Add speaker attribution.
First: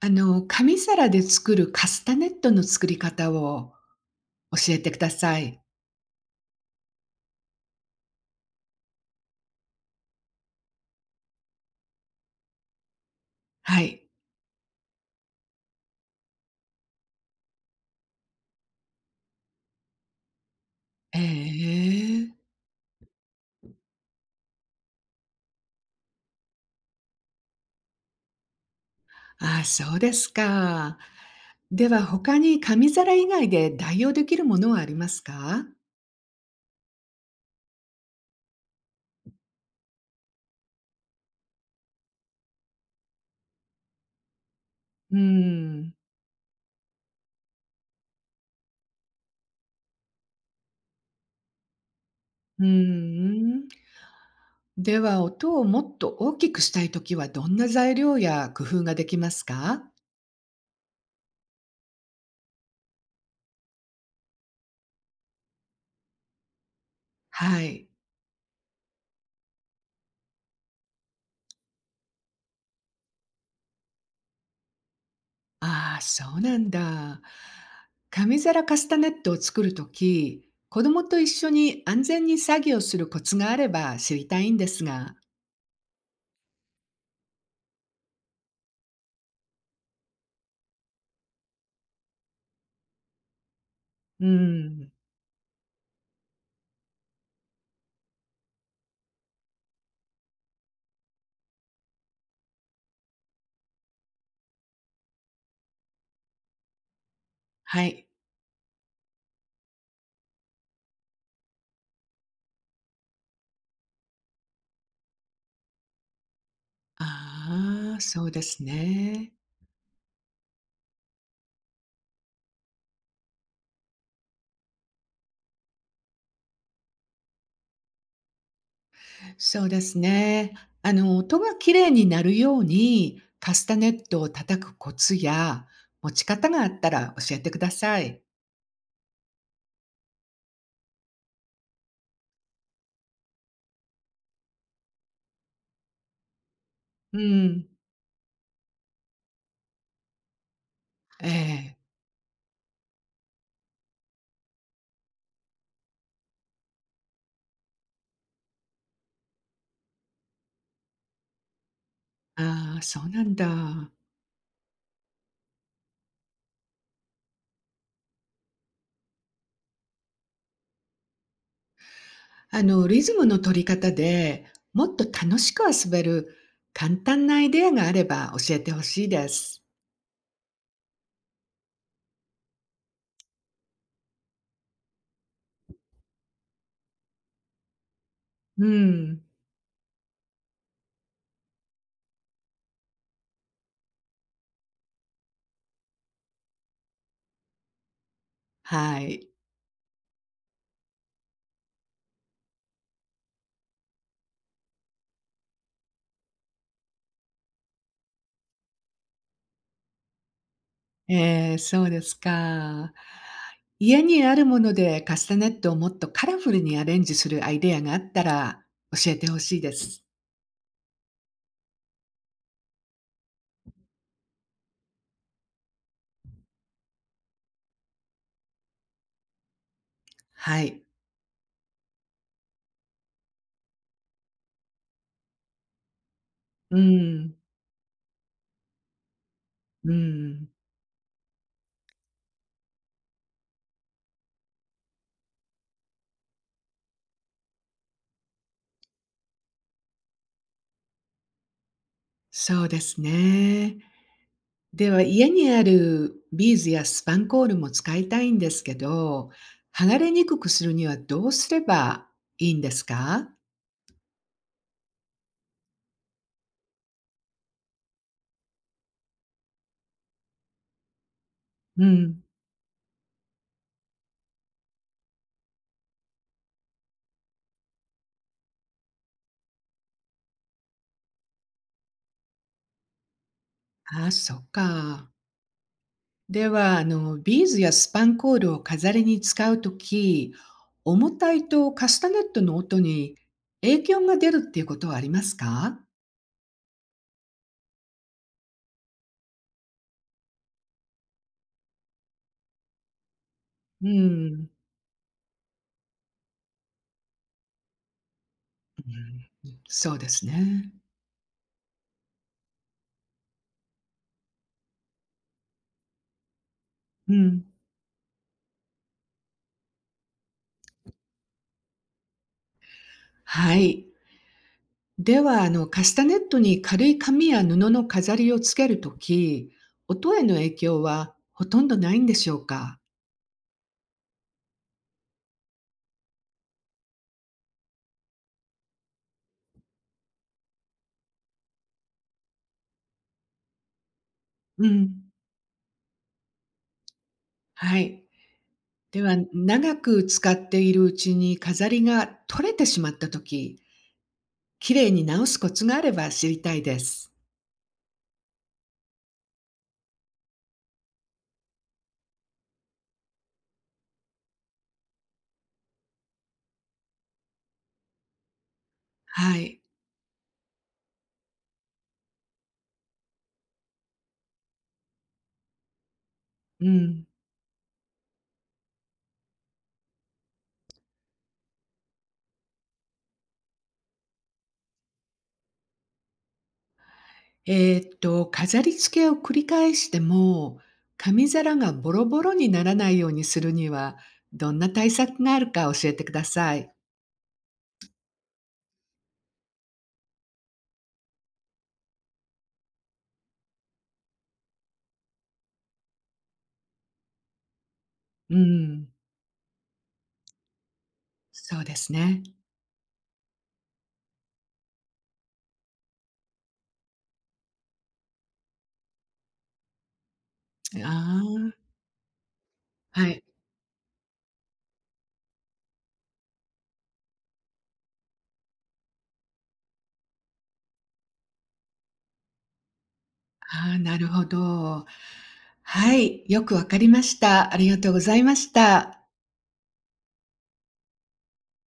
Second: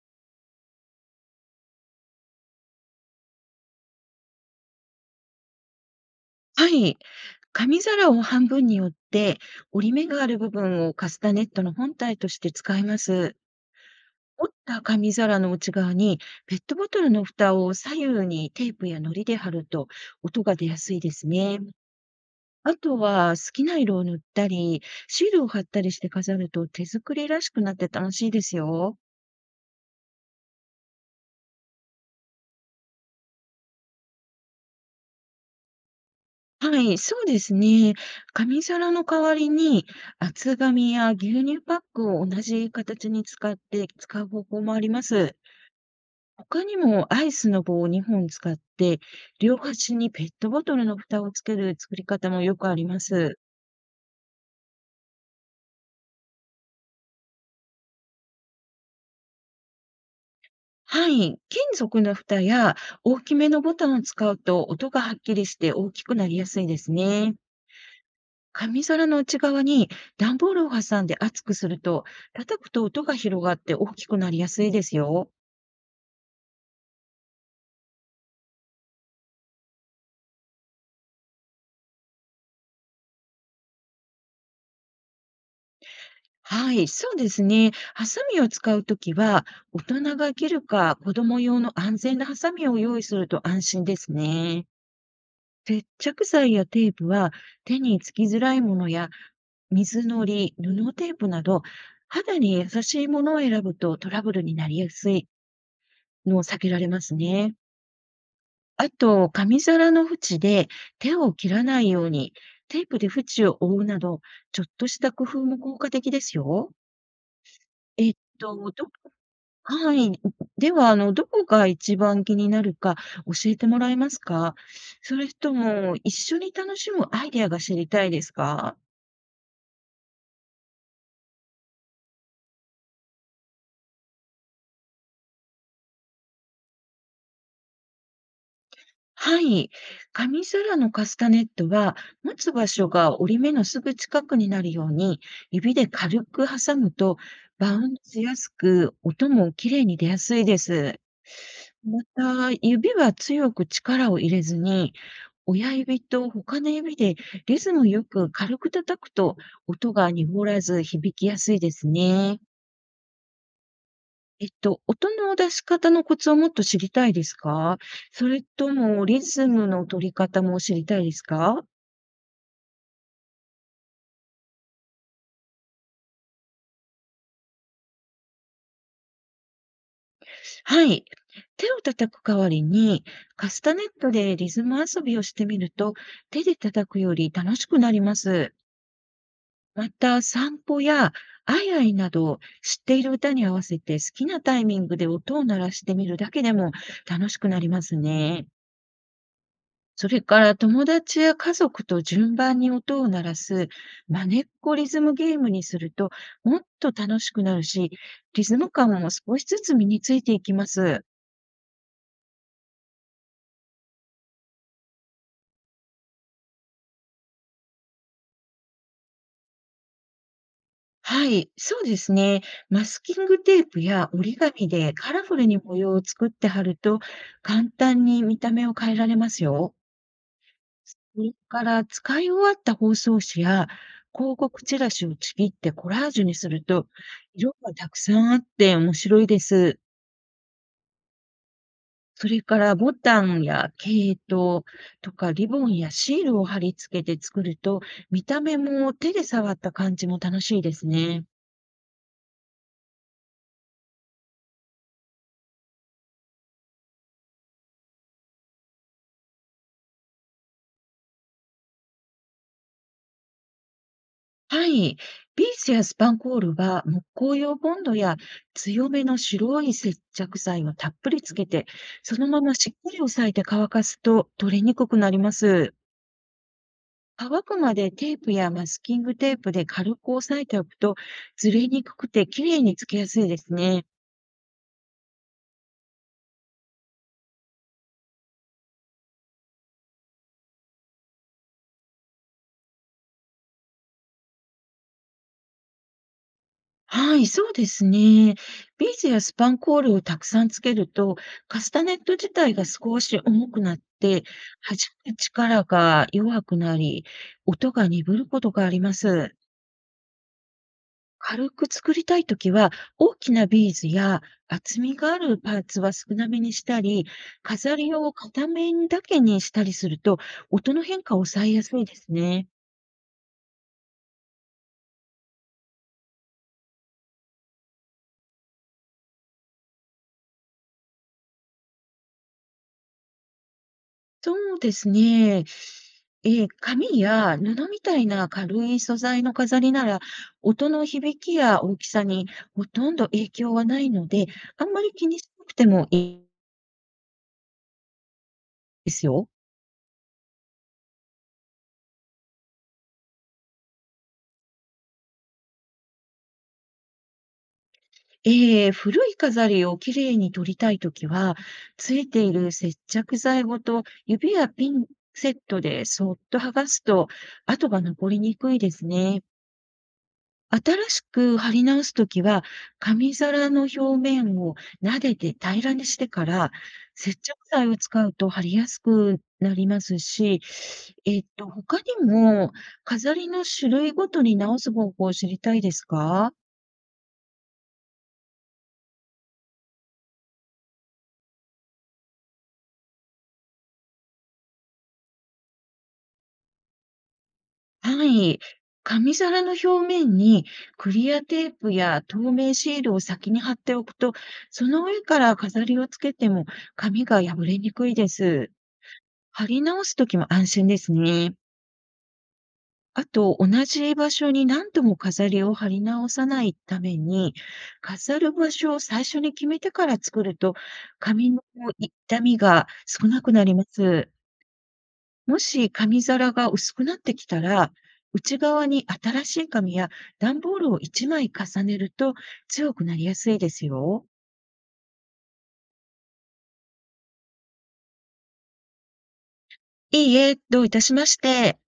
Speaker 1: 紙皿で作るカスタネットの作り方を教えてください。
Speaker 2: はい。紙皿を半分に折って、折り目がある部分をカスタネットの本体として使います。
Speaker 1: はい。
Speaker 2: 折った紙皿の内側にペットボトルの蓋を左右にテープや糊で貼ると音が出やすいですね。
Speaker 1: ええ。
Speaker 2: あとは好きな色を塗ったり、シールを貼ったりして飾ると手作りらしくなって楽しいですよ。
Speaker 1: ああ、そうですか。では他に紙皿以外で代用できるものはありますか？
Speaker 2: はい、そうですね。紙皿の代わりに厚紙や牛乳パックを同じ形に使って使う方法もありま
Speaker 1: うー
Speaker 2: す。
Speaker 1: ん。
Speaker 2: 他にもアイスの棒を2本使って、両端にペットボトルの蓋をつける作り方もよ
Speaker 1: うー
Speaker 2: くあります。
Speaker 1: ん。では、音をもっと大きくしたいときはどんな材料や工夫ができますか？
Speaker 2: はい。金属の蓋や大きめのボタンを使うと音がはっきりして大きくなりやすいですね。
Speaker 1: はい。
Speaker 2: 紙皿の内側に段ボールを挟んで厚くすると、叩くと音が広がって大きくなりやすいですよ。
Speaker 1: ああ、そうなんだ。紙皿カスタネットを作るとき、子供と一緒に安全に作業するコツがあれば知りたいんですが。
Speaker 2: はい、そうですね。ハサミを使うときは、大人が切るか子供用の安全なハサミを用意すると安心です
Speaker 1: う
Speaker 2: ね。
Speaker 1: ん。
Speaker 2: 接着剤やテープは手につきづらいものや水のり、布テープなど肌に優しいものを選ぶとトラブルになりやすいのを避けられますね。
Speaker 1: はい。
Speaker 2: あと、紙皿の縁で手を切らないようにテープで縁を覆うなど、ちょっとした工夫も効果的ですよ。
Speaker 1: ああ、
Speaker 2: えっ
Speaker 1: そうです
Speaker 2: と、ど、
Speaker 1: ね。
Speaker 2: はい。では、どこが一番気になるか教えてもらえますか。それとも一緒に楽しむアイデアが知りたいですか？
Speaker 1: そうですね。音がきれいになるようにカスタネットを叩くコツや持ち方があったら教えてください。
Speaker 2: はい。紙皿のカスタネットは、持つ場所が折り目のすぐ近くになるように、指で軽く挟むと、
Speaker 1: うん。
Speaker 2: バウンドしやすく、音もきれいに出やすいです。
Speaker 1: ええ。
Speaker 2: また、指は強く力を入れずに、親指と他の指でリズムよく軽く叩くと、音が濁らず響きやすいですね。
Speaker 1: ああ、そうなんだ。
Speaker 2: 音の出し方のコツをもっと知りたいですか？それともリズムの取り方も知りたいですか？
Speaker 1: リズムの取り方でもっと楽しく遊べる簡単なアイデアがあれば教えてほしいです。
Speaker 2: はい。手を叩く代わりに、カスタネットでリズム遊びをしてみると、手で叩くより楽しくなります。
Speaker 1: うん。
Speaker 2: また、散歩やアイアイなど、知っている歌に合わせて好きなタイミングで音を鳴らしてみるだけでも楽しくなりますね。
Speaker 1: はい。
Speaker 2: それから友達や家族と順番に音を鳴らすマネっこリズムゲームにするともっと楽しくなるし、リズム感も少しずつ身についていきます。
Speaker 1: えそうですか。家にあるものでカスタネットをもっとカラフルにアレンジするアイデアがあったら教えてほしいです。
Speaker 2: はい、そうですね。マスキングテープや折り紙でカラフルに模様を作って貼ると簡単に見た目を変えられますよ。
Speaker 1: はい。
Speaker 2: それから使い終わった包装紙や広告チラシをちぎってコラージュにする
Speaker 1: う
Speaker 2: と
Speaker 1: ん。
Speaker 2: 色がたくさんあって面白いです。
Speaker 1: うん。
Speaker 2: それからボタンや毛糸とかリボンやシールを貼り付けて作ると、見た目も手で触った感じも楽しいですね。
Speaker 1: そうですね。では、家にあるビーズやスパンコールも使いたいんですけど、剥がれにくくするにはどうすればいいんですか？
Speaker 2: はい。ビーズやスパンコールは木工用ボンドや強めの白い接着剤をたっぷりつけて、
Speaker 1: う
Speaker 2: そ
Speaker 1: ん。
Speaker 2: のまましっかり押さえて乾かすと取れにくくなります。乾くまでテープやマスキングテープで軽く押さえておくと、ずれにくくて綺麗につけやすいですね。
Speaker 1: ああ、そっか。では、ビーズやスパンコールを飾りに使うとき、重たいとカスタネットの音に影響が出るっていうことはありますか？
Speaker 2: はい、そうですね。ビーズやスパンコールをたくさんつけると、カスタネット自体が少し重くなっ
Speaker 1: う
Speaker 2: て、
Speaker 1: ん。
Speaker 2: 弾く力が弱くなり、音が鈍ることがあります。
Speaker 1: うん、そうですね。
Speaker 2: 軽く作りたいときは、大きなビーズや厚みがあるパーツは少なめにしたり、
Speaker 1: うん。
Speaker 2: 飾りを片面だけにしたりすると、音の変化を抑えやすいですね。
Speaker 1: はい。では、カスタネットに軽い紙や布の飾りをつけるとき、音への影響はほとんどないんでしょうか？
Speaker 2: そうですね。紙や布みたいな軽い素材の飾りなら、音の響きや大きさにほとんど影響はないので、
Speaker 1: う
Speaker 2: あんまり気
Speaker 1: ん。
Speaker 2: にしなくてもいい
Speaker 1: はい。
Speaker 2: で
Speaker 1: で
Speaker 2: す
Speaker 1: は、
Speaker 2: よ。
Speaker 1: 長く使っているうちに飾りが取れてしまったとき、きれいに直すコツがあれば知りたいです。
Speaker 2: ええ、古い飾りをきれいに取りたいときは、ついている接着剤ごと指やピンセットでそっと剥がすと、跡が残りにくいですね。
Speaker 1: はい。
Speaker 2: 新しく貼り直すときは、紙皿の表面を撫でて平らにしてから、
Speaker 1: うん。
Speaker 2: 接着剤を使うと貼りやすくなりますし、他にも飾りの種類ごとに直す方法を知りたいですか？
Speaker 1: 飾り付けを繰り返しても、紙皿がボロボロにならないようにするには、どんな対策があるか教えてください。
Speaker 2: はい。紙皿の表面にクリアテープや透明シールを先に貼っておくと、その上から飾りをつけても紙が破れにくいで
Speaker 1: う
Speaker 2: す。
Speaker 1: ん。
Speaker 2: 貼り直すときも安心ですね。
Speaker 1: そうですね。
Speaker 2: あと、同じ場所に何度も飾りを貼り直さないために、飾る場所を最初に決めてから作ると、紙の
Speaker 1: あ
Speaker 2: 傷みが
Speaker 1: あ、
Speaker 2: 少
Speaker 1: は
Speaker 2: な
Speaker 1: い。
Speaker 2: くなります。もし紙皿が薄くなってきたら、内側に新しい紙や段ボールを1枚重ねると強くなりやすいです
Speaker 1: ああ、なる
Speaker 2: よ。
Speaker 1: ほど。はい、よくわかりました。ありがとうございました。
Speaker 2: いいえ、どういたしまして。